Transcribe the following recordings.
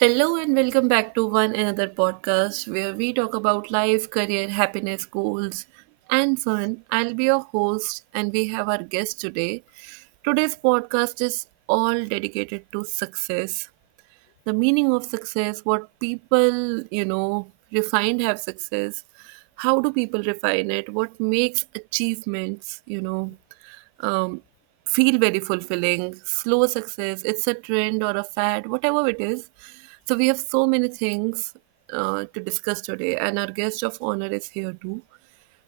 Hello and welcome back to one another podcast where we talk about life, career, happiness, goals, and fun. I'll be your host and we have our guest today. Today's podcast is all dedicated to success, the meaning of success, what people, refined have success, how do people refine it, what makes achievements, um, feel very fulfilling. Slow success, it's a trend or a fad, whatever it is. So we have so many things to discuss today and our guest of honor is here too.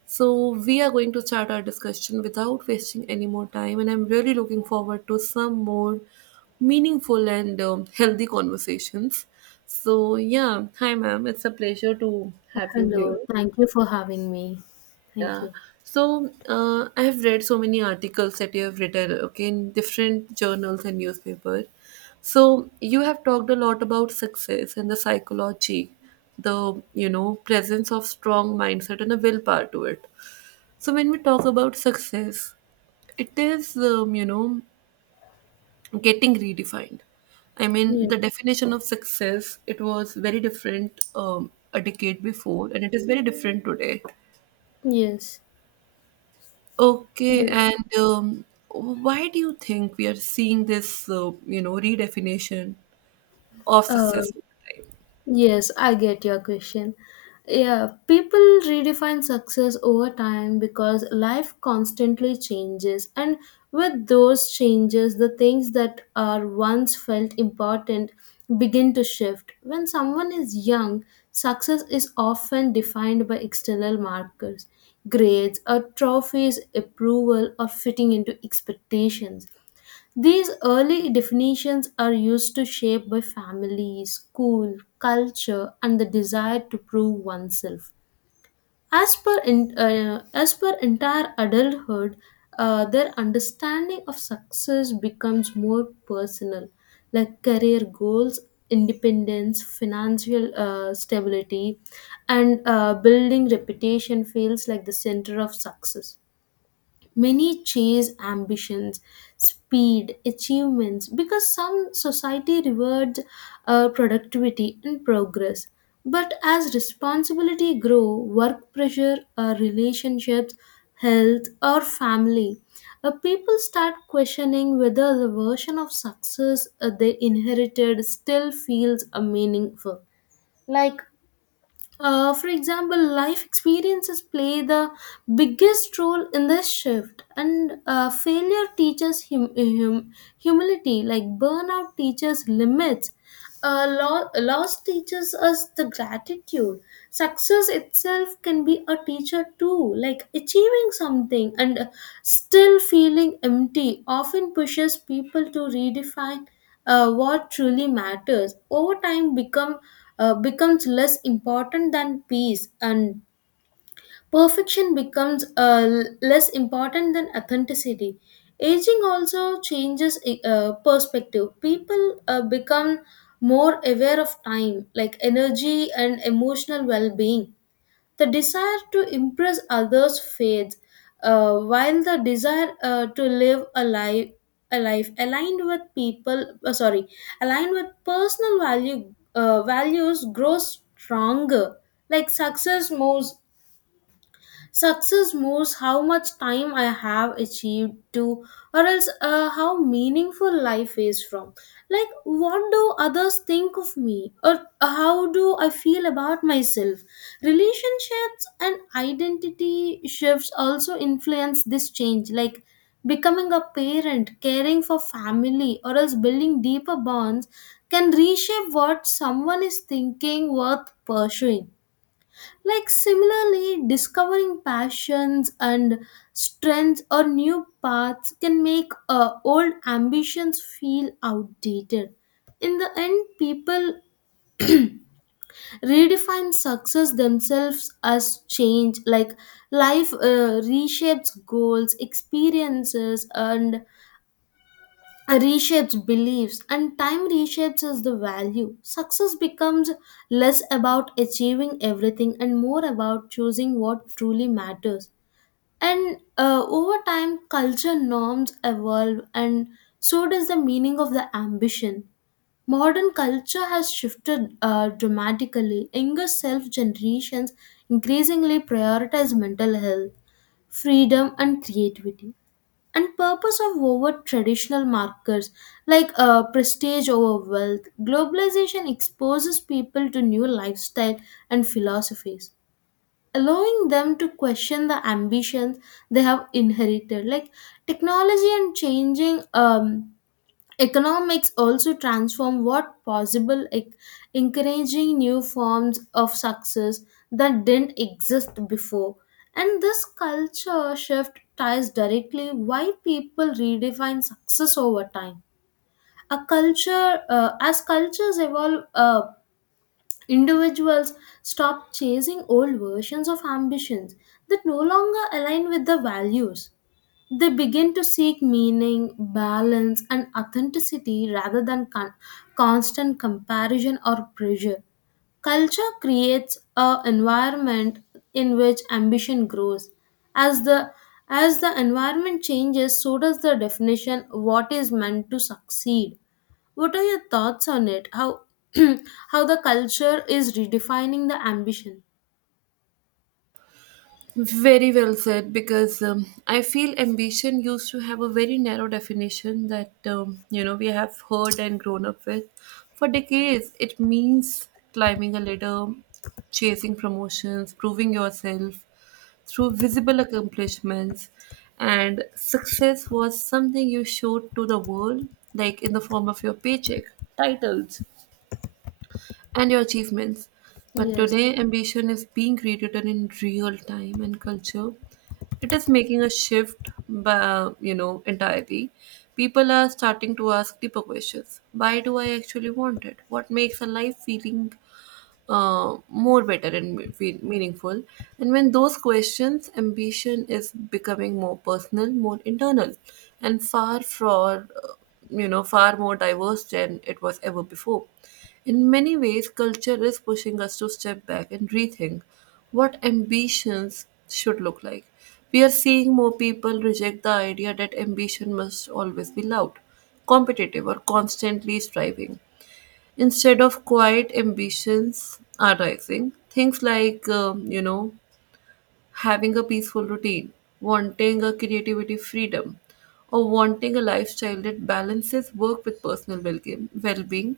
So, we are going to start our discussion without wasting any more time, and I'm really looking forward to some more meaningful and healthy conversations. So, yeah, hi, ma'am. It's a pleasure to have you here. Hello, thank you for having me. Thank Yeah. you. So, I have read so many articles that you have written, okay, in different journals and newspapers. So, you have talked a lot about success and the psychology, the, presence of strong mindset and a willpower to it. So when we talk about success, it is getting redefined. I mean, Yeah. the definition of success, it was very different a decade before, and it is very different today. Yes. Okay, Yeah. and why do you think we are seeing this redefinition of Uh, success? Yes, I get your question. Yeah, people redefine success over time because life constantly changes, and with those changes, the things that are once felt important begin to shift. When someone is young, success is often defined by external markers, grades, or trophies, approval, or fitting into expectations. These early definitions are used to shape by family, school, culture, and the desire to prove oneself. As per entire adulthood, their understanding of success becomes more personal, like career goals, independence, financial stability, and building reputation feels like the center of success. Many chase ambitions, speed, achievements because some society rewards productivity and progress. But as responsibility grow, work pressure, relationships, health, or family, people start questioning whether the version of success they inherited still feels meaningful. Like for example, life experiences play the biggest role in this shift, and failure teaches humility, like burnout teaches limits, loss teaches us the gratitude. Success itself can be a teacher too, like achieving something and still feeling empty often pushes people to redefine what truly matters over time becomes less important than peace, and perfection becomes less important than authenticity. Aging also changes perspective. People become more aware of time, like energy and emotional well-being. The desire to impress others fades, while the desire to live a life aligned with people sorry aligned with personal values grows stronger. like success moves Success moves how much time I have achieved to, or else how meaningful life is from. Like, what do others think of me, or how do I feel about myself? Relationships and identity shifts also influence this change, like becoming a parent, caring for family, or else building deeper bonds can reshape what someone is thinking worth pursuing. Like similarly, discovering passions and strengths or new paths can make old ambitions feel outdated. In the end, people redefine success themselves as change. Like life reshapes goals, experiences, and reshapes beliefs, and time reshapes as the value. Success becomes less about achieving everything and more about choosing what truly matters. And over time, culture norms evolve, and so does the meaning of the ambition. Modern culture has shifted dramatically. Younger self generations increasingly prioritize mental health, freedom, and creativity, and purpose of over traditional markers like prestige over wealth. Globalization exposes people to new lifestyle and philosophies, allowing them to question the ambitions they have inherited. Like technology and changing economics also transform what possible, like encouraging new forms of success that didn't exist before. And this culture shift ties directly why people redefine success over time. A culture uh, as cultures evolve, individuals stop chasing old versions of ambitions that no longer align with their values. They begin to seek meaning, balance, and authenticity rather than constant comparison or pressure. Culture creates an environment in which ambition grows. As the as the environment changes, so does the definition what is meant to succeed. What are your thoughts on it? How how the culture is redefining the ambition? Very well said, because I feel ambition used to have a very narrow definition that, we have heard and grown up with. For decades, it means climbing a ladder, chasing promotions, proving yourself through visible accomplishments, and success was something you showed to the world, like in the form of your paycheck, titles, and your achievements. But Yes. today, ambition is being rewritten in real time and culture. It is making a shift, entirely. People are starting to ask deeper questions. Why do I actually want it? What makes a life feeling more better and feel meaningful. And when those questions, ambition is becoming more personal, more internal, and far for you know far more diverse than it was ever before. In many ways, culture is pushing us to step back and rethink what ambitions should look like. We are seeing more people reject the idea that ambition must always be loud, competitive, or constantly striving. Instead of quiet ambitions are rising, things like, having a peaceful routine, wanting a creativity freedom, or wanting a lifestyle that balances work with personal well-being.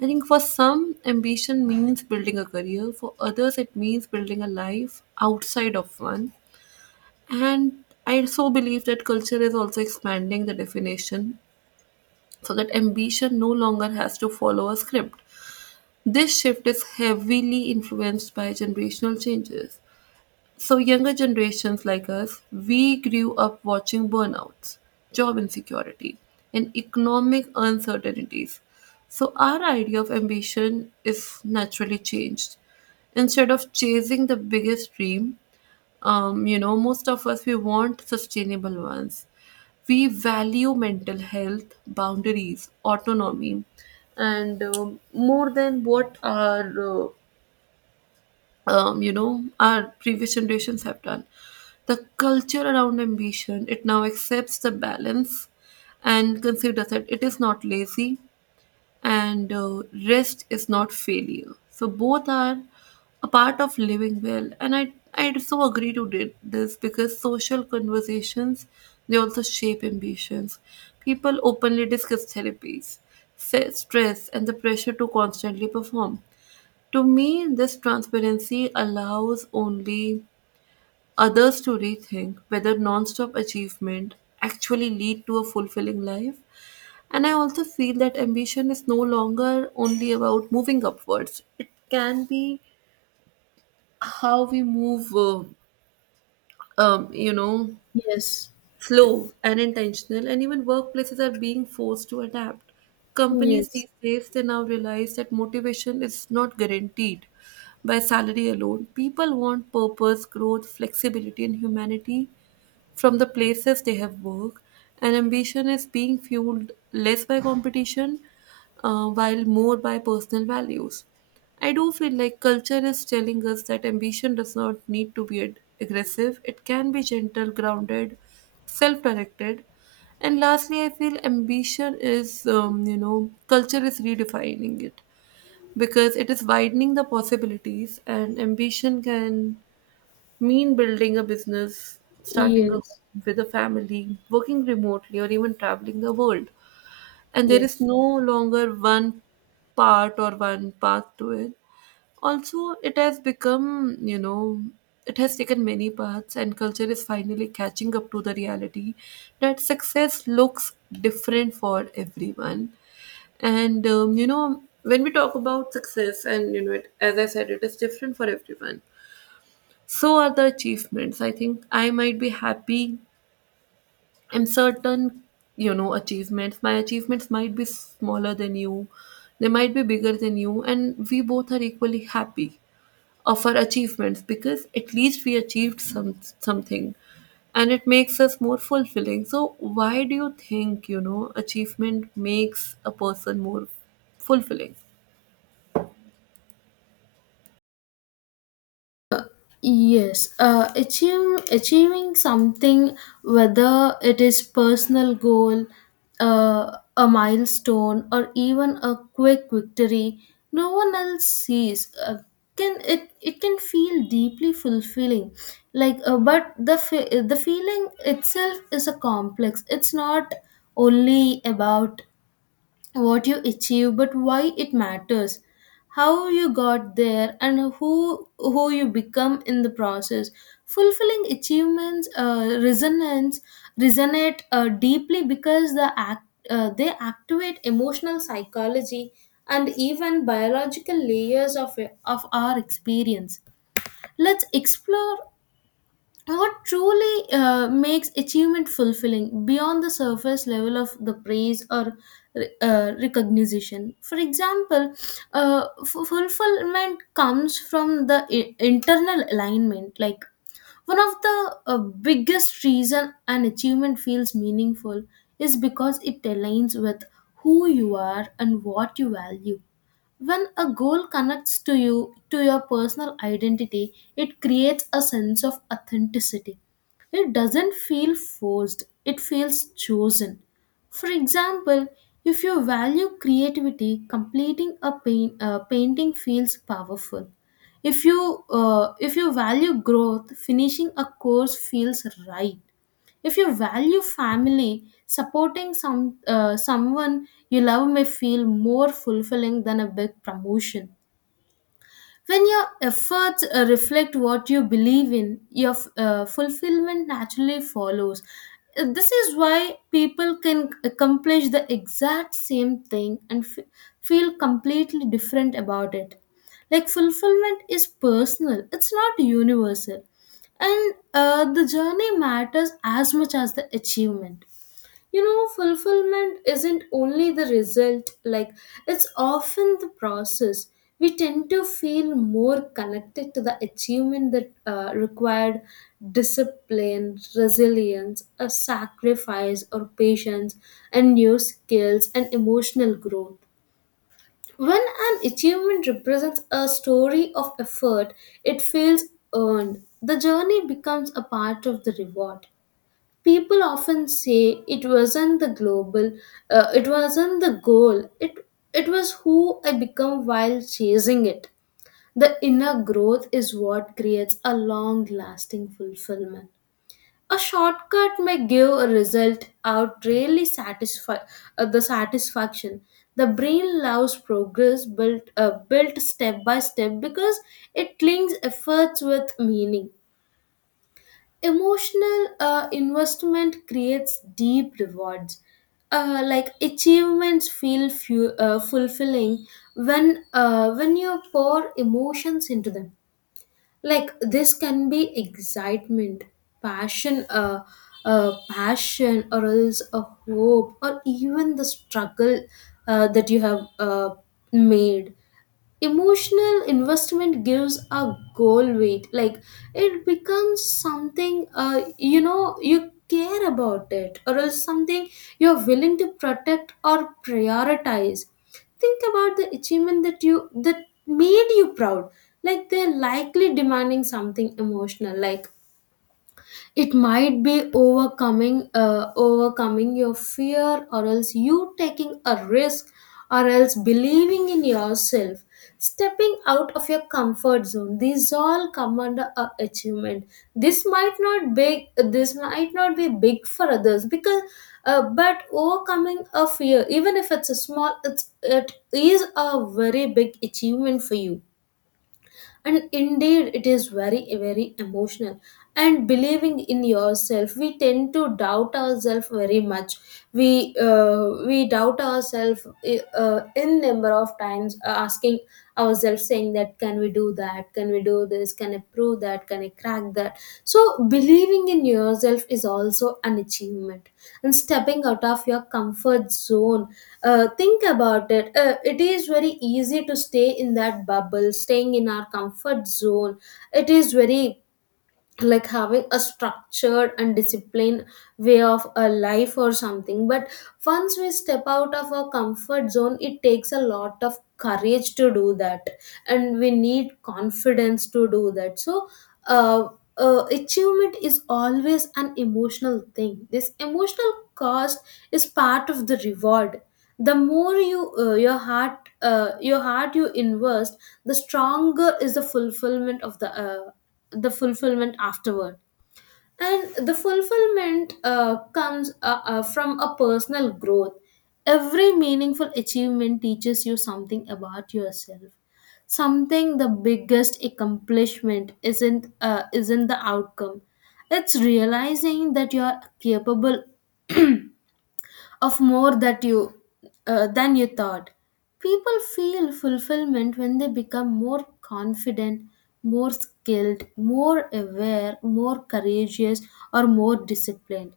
I think for some, ambition means building a career. For others, it means building a life outside of one. And I so believe that culture is also expanding the definition so that ambition no longer has to follow a script. This shift is heavily influenced by generational changes. So, younger generations like us, we grew up watching burnouts, job insecurity, and economic uncertainties. So, our idea of ambition is naturally changed. Instead of chasing the biggest dream, most of us, we want sustainable ones. We value mental health, boundaries, autonomy, and more than what our our previous generations have done. The culture around ambition, it now accepts the balance and considers that it is not lazy, and rest is not failure. So both are a part of living well, and I so agree to this, because social conversations, they also shape ambitions. People openly discuss therapies, stress, and the pressure to constantly perform. To me, this transparency allows only others to rethink whether non-stop achievement actually lead to a fulfilling life. And I also feel that ambition is no longer only about moving upwards. It can be how we move, um, you know, Yes. slow and intentional. And even workplaces are being forced to adapt. Companies Yes. these days, they now realize that motivation is not guaranteed by salary alone. People want purpose, growth, flexibility, and humanity from the places they have worked, and ambition is being fueled less by competition while more by personal values. I do feel like culture is telling us that ambition does not need to be aggressive. It can be gentle, grounded, self directed. And lastly, I feel ambition is, culture is redefining it because it is widening the possibilities, and ambition can mean building a business, starting a home Yes. with a family, working remotely, or even traveling the world. And there Yes. is no longer one part or one path to it. Also, it has become, it has taken many paths, and culture is finally catching up to the reality that success looks different for everyone. And, when we talk about success, and, it, as I said, it is different for everyone, so are the achievements. I think I might be happy in certain, achievements. My achievements might be smaller than you, they might be bigger than you, and we both are equally happy of our achievements because at least we achieved something, and it makes us more fulfilling. So why do you think, achievement makes a person more fulfilling? Uh, Achieving something, whether it is personal goal, a milestone, or even a quick victory, no one else sees. Can it It can feel deeply fulfilling, but the feeling itself is a complex. It's not only about what you achieve, but why it matters, how you got there, and who you become in the process. Fulfilling achievements resonance resonate deeply because they activate emotional, psychology, and even biological layers of our experience. Let's explore what truly makes achievement fulfilling beyond the surface level of the praise or recognition. For example, fulfillment comes from the internal alignment. Like, one of the biggest reason an achievement feels meaningful is because it aligns with who you are and what you value. When a goal connects to you to your personal identity, it creates a sense of authenticity. It doesn't feel forced, it feels chosen. For example, if you value creativity, completing a painting feels powerful. If you value growth, finishing a course feels right. If you value family, supporting someone you love may feel more fulfilling than a big promotion. When your efforts reflect what you believe in, your fulfillment naturally follows. This is why people can accomplish the exact same thing and feel completely different about it. Like, fulfillment is personal, it's not universal. And the journey matters as much as the achievement. You know, fulfillment isn't only the result, like, it's often the process. We tend to feel more connected to the achievement that required discipline, resilience, a sacrifice, or patience, and new skills and emotional growth. When an achievement represents a story of effort, it feels earned. The journey becomes a part of the reward. People often say it wasn't the global it wasn't the goal, it was who I become while chasing it. The inner growth is what creates a long lasting fulfillment. A shortcut may give a result out really satisfy the satisfaction. The brain loves progress built step by step, because it links efforts with meaning. Emotional investment creates deep rewards. Like achievements feel fulfilling when you pour emotions into them. Like this can be excitement, passion, uh, passion, or else a hope, or even the struggle that you have made. Emotional investment gives a goal weight. Like it becomes something, you know, you care about it, or else something you're willing to protect or prioritize. Think about the achievement that you that made you proud. Like they're likely demanding something emotional, like it might be overcoming your fear, or else you taking a risk, or else believing in yourself, stepping out of your comfort zone. These all come under a achievement. This might not be big for others because but overcoming a fear, even if it's a small, it is a very big achievement for you, and indeed it is very very emotional. And believing in yourself, we tend to doubt ourselves very much. We doubt ourselves in number of times, asking ourselves, saying that, can we do that, can we do this, can I prove that, can I crack that? So believing in yourself is also an achievement, and stepping out of your comfort zone. Think about it. It is very easy to stay in that bubble, staying in our comfort zone. It is very like having a structured and disciplined way of a life or something, but once we step out of our comfort zone, it takes a lot of courage to do that, and we need confidence to do that. So uh, uh, achievement is always an emotional thing. This emotional cost is part of the reward. The more you your heart you invest, the stronger is the fulfillment of the fulfillment afterward. And the fulfillment comes from a personal growth. Every meaningful achievement teaches you something about yourself. Something, the biggest accomplishment isn't the outcome. It's realizing that you are capable of more that you than you thought. People feel fulfillment when they become more confident, more skilled, more aware, more courageous, or more disciplined.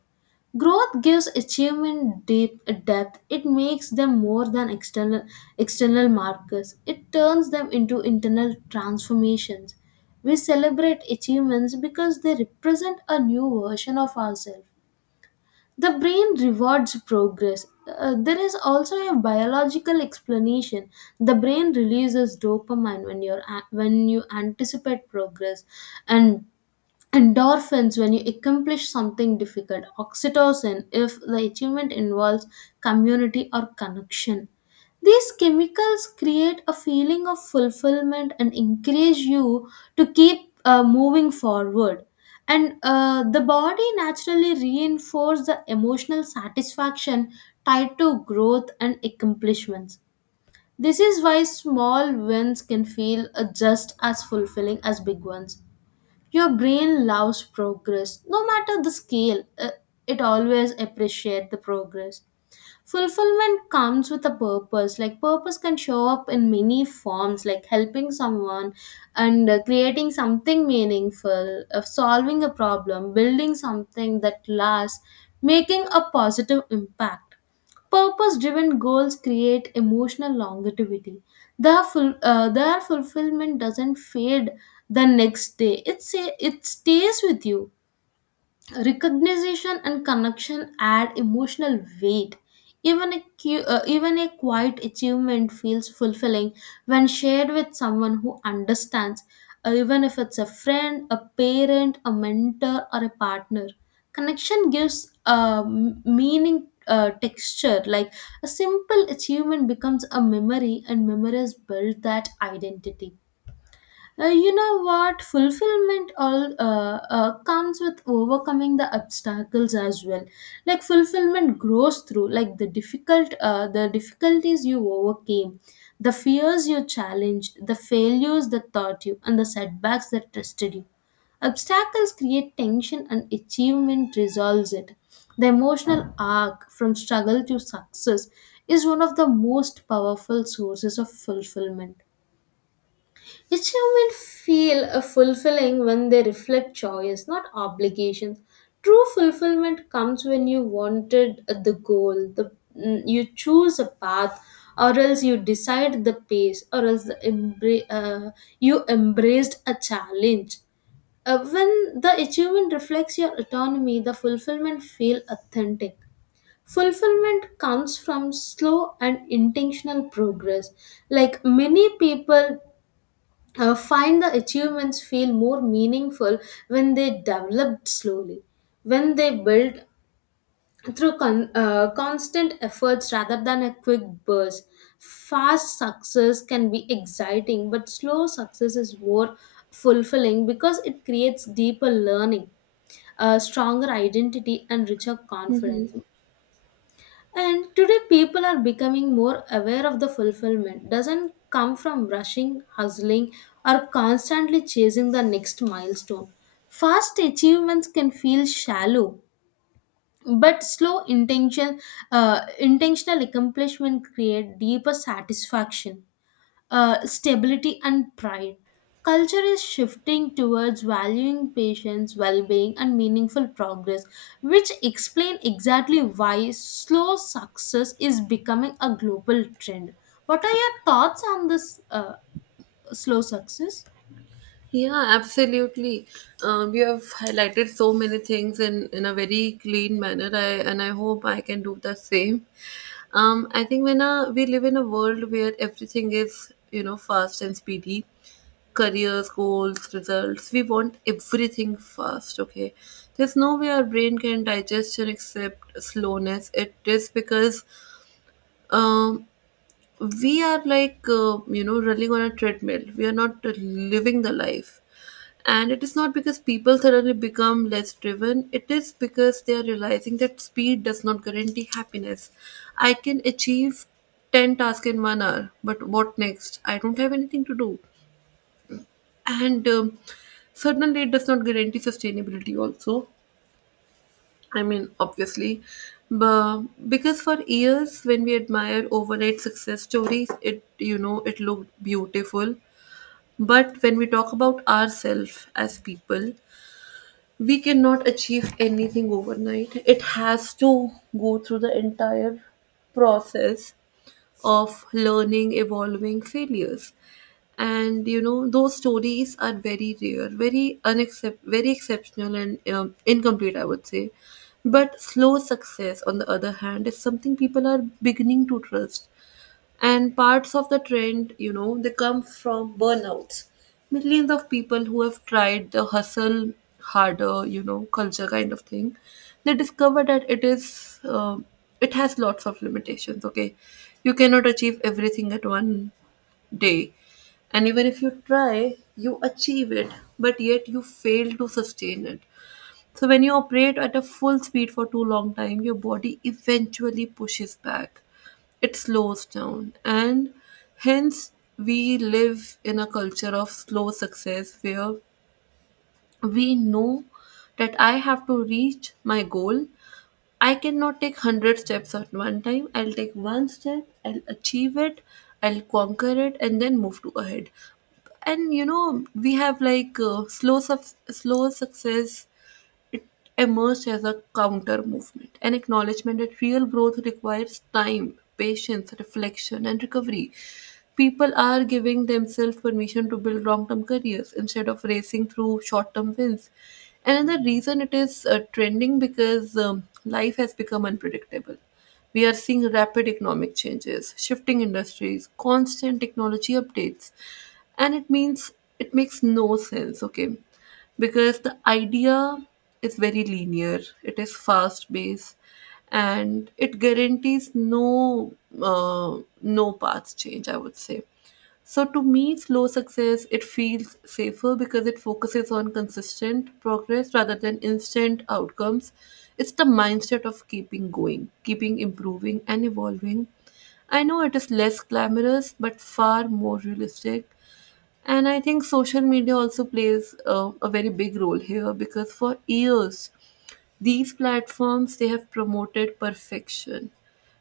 Growth gives achievement deep depth. It makes them more than external markers. It turns them into internal transformations. We celebrate achievements because they represent a new version of ourselves. The brain rewards progress. There is also a biological explanation. The brain releases dopamine when you anticipate progress, and endorphins when you accomplish something difficult, oxytocin if the achievement involves community or connection. These chemicals create a feeling of fulfillment and encourage you to keep moving forward. And the body naturally reinforces the emotional satisfaction tied to growth and accomplishments. This is why small wins can feel just as fulfilling as big ones. Your brain loves progress, no matter the scale. It always appreciates the progress. Fulfillment comes with a purpose. Like, purpose can show up in many forms, like helping someone, and creating something meaningful, of solving a problem, building something that lasts, making a positive impact. Purpose driven goals create emotional longevity. Their fulfillment doesn't fade the next day. It stays with you. Recognition and connection add emotional weight. Even a even a quiet achievement feels fulfilling when shared with someone who understands, even if it's a friend, a parent, a mentor, or a partner. Connection gives meaning texture. Like a simple achievement becomes a memory, and memories build that identity. You know what? Fulfillment all comes with overcoming the obstacles as well. Like fulfillment grows through, like, the difficulties you overcame, the fears you challenged, the failures that taught you, and the setbacks that tested you. Obstacles create tension, and achievement resolves it. The emotional arc from struggle to success is one of the most powerful sources of fulfillment. Achievement human feel a fulfilling when they reflect choice, not obligations. True fulfillment comes when you wanted the goal, you choose a path, or else you decide the pace, or else you embraced a challenge. When the achievement reflects your autonomy, the fulfillment feel authentic. Fulfillment comes from slow and intentional progress. Like many people find the achievements feel more meaningful when they developed slowly, when they build through constant efforts rather than a quick burst. Fast success can be exciting, but slow success is more fulfilling because it creates deeper learning, a stronger identity, and richer confidence. And today, people are becoming more aware of the fulfillment doesn't come from rushing, hustling, or constantly chasing the next milestone. Fast achievements can feel shallow, but intentional accomplishment create deeper satisfaction, stability, and pride. Culture is shifting towards valuing patience, well being, and meaningful progress, which explain exactly why slow success is becoming a global trend. What are your thoughts on this slow success? Yeah, absolutely. You have highlighted so many things in a very clean manner. I hope I can do the same. I think when, we live in a world where everything is, fast and speedy, careers, goals, results, we want everything fast. Okay, there's no way our brain can digest and accept slowness. It is because um, we are like running on a treadmill. We are not living the life, and it is not because people suddenly become less driven, it is because they are realizing that speed does not guarantee happiness. I can achieve 10 tasks in 1 hour, but what next? I don't have anything to do. And certainly, it does not guarantee sustainability, also. I mean, obviously. But because for years, when we admire overnight success stories, it, it looked beautiful. But when we talk about ourselves as people, we cannot achieve anything overnight. It has to go through the entire process of learning, evolving, failures. And you know, those stories are very rare, very unaccept, very exceptional and incomplete, I would say. But slow success, on the other hand, is something people are beginning to trust, and parts of the trend, they come from burnouts. Millions of people who have tried the hustle harder, culture kind of thing, they discover that it is it has lots of limitations. Okay, you cannot achieve everything at 1 day, and even if you try, you achieve it, but yet you fail to sustain it. So when you operate at a full speed for too long time, your body eventually pushes back, it slows down, and hence we live in a culture of slow success where we know that I have to reach my goal. I cannot take 100 steps at one time. I'll take one step, I'll achieve it, I'll conquer it, and then move to ahead. And you know, we have like slow success emerged as a counter movement, an acknowledgement that real growth requires time, patience, reflection, and recovery. People are giving themselves permission to build long term careers instead of racing through short term wins. Another reason it is trending because life has become unpredictable. We are seeing rapid economic changes, shifting industries, constant technology updates, and it means, it makes no sense, okay? Because the idea is very linear, it is fast based, and it guarantees no no path change, I would say. So to me, slow success, it feels safer because it focuses on consistent progress rather than instant outcomes. It's the mindset of keeping going, keeping improving and evolving. I know it is less glamorous but far more realistic. And I think social media also plays a very big role here, because for years, these platforms, they have promoted perfection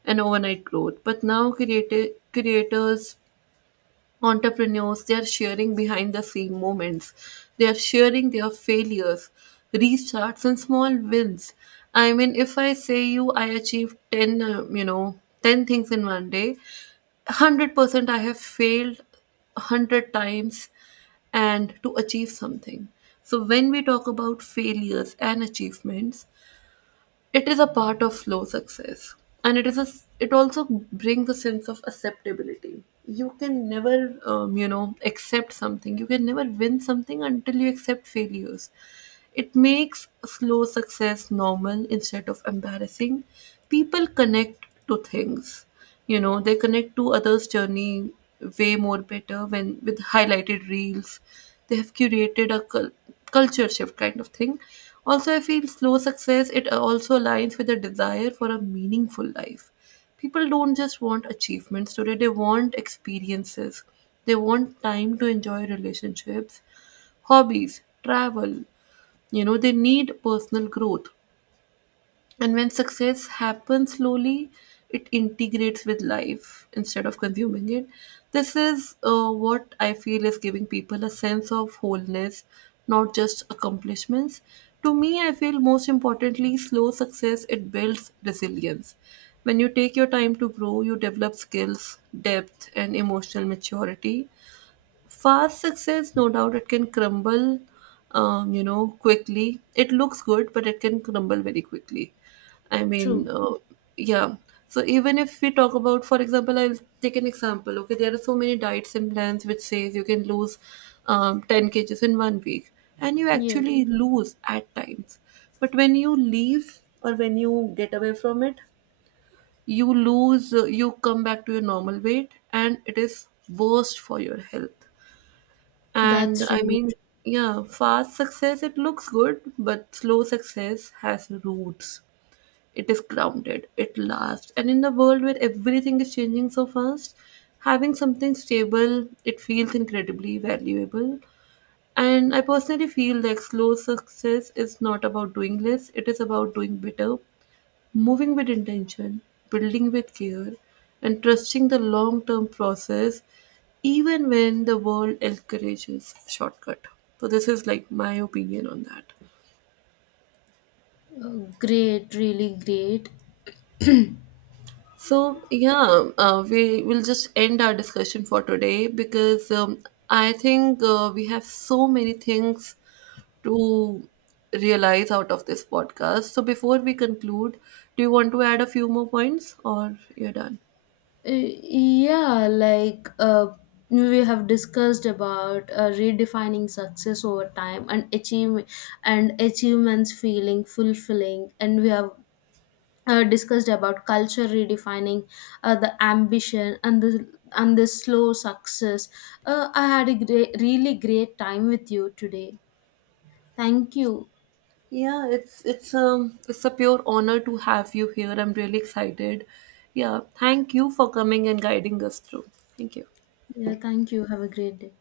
and overnight growth. But now creators, entrepreneurs, they are sharing behind the scene moments. They are sharing their failures, restarts and small wins. I mean, if I say you, I achieved 10 10 things in 1 day, 100% I have failed 100 times and to achieve something. So when we talk about failures and achievements, it is a part of slow success, and it is a it also brings a sense of acceptability. You can never, accept something, you can never win something until you accept failures. It makes slow success normal instead of embarrassing. People connect to things, they connect to others' journey way more better when with highlighted reels. They have curated a culture shift kind of thing. Also, I feel slow success, it also aligns with a desire for a meaningful life. People don't just want achievements today, they want experiences. They want time to enjoy relationships, hobbies, travel. You know, they need personal growth. And when success happens slowly, it integrates with life instead of consuming it. This is what I feel is giving people a sense of wholeness, not just accomplishments. To me, I feel most importantly, slow success, it builds resilience. When you take your time to grow, you develop skills, depth, and emotional maturity. Fast success, no doubt it can crumble, quickly. It looks good, but it can crumble very quickly. i mean True. uh, yeah. So even if we talk about, for example, I'll take an example. Okay, there are so many diets and plans which says you can lose 10 kg kgs in 1 week, and you Yes, actually lose at times, but when you leave or when you get away from it, you lose you come back to your normal weight, and it is worst for your health. And that's I really mean, yeah, fast success, it looks good, but slow success has roots. It is grounded, it lasts. And in the world where everything is changing so fast, having something stable, it feels incredibly valuable. And I personally feel like slow success is not about doing less, it is about doing better. Moving with intention, building with care, and trusting the long term process, even when the world encourages shortcut. So, this is like my opinion on that. Great. So, yeah, we will just end our discussion for today because I think we have so many things to realize out of this podcast. So, before we conclude, do you want to add a few more points or you're done? Yeah, we have discussed about redefining success over time and achievements feeling fulfilling, and we have discussed about culture redefining the ambition and the slow success. I had a great time with you today. Thank you. Yeah, it's it's a pure honor to have you here. I'm really excited. Yeah, thank you for coming and guiding us through. Thank you. Yeah, thank you. Have a great day.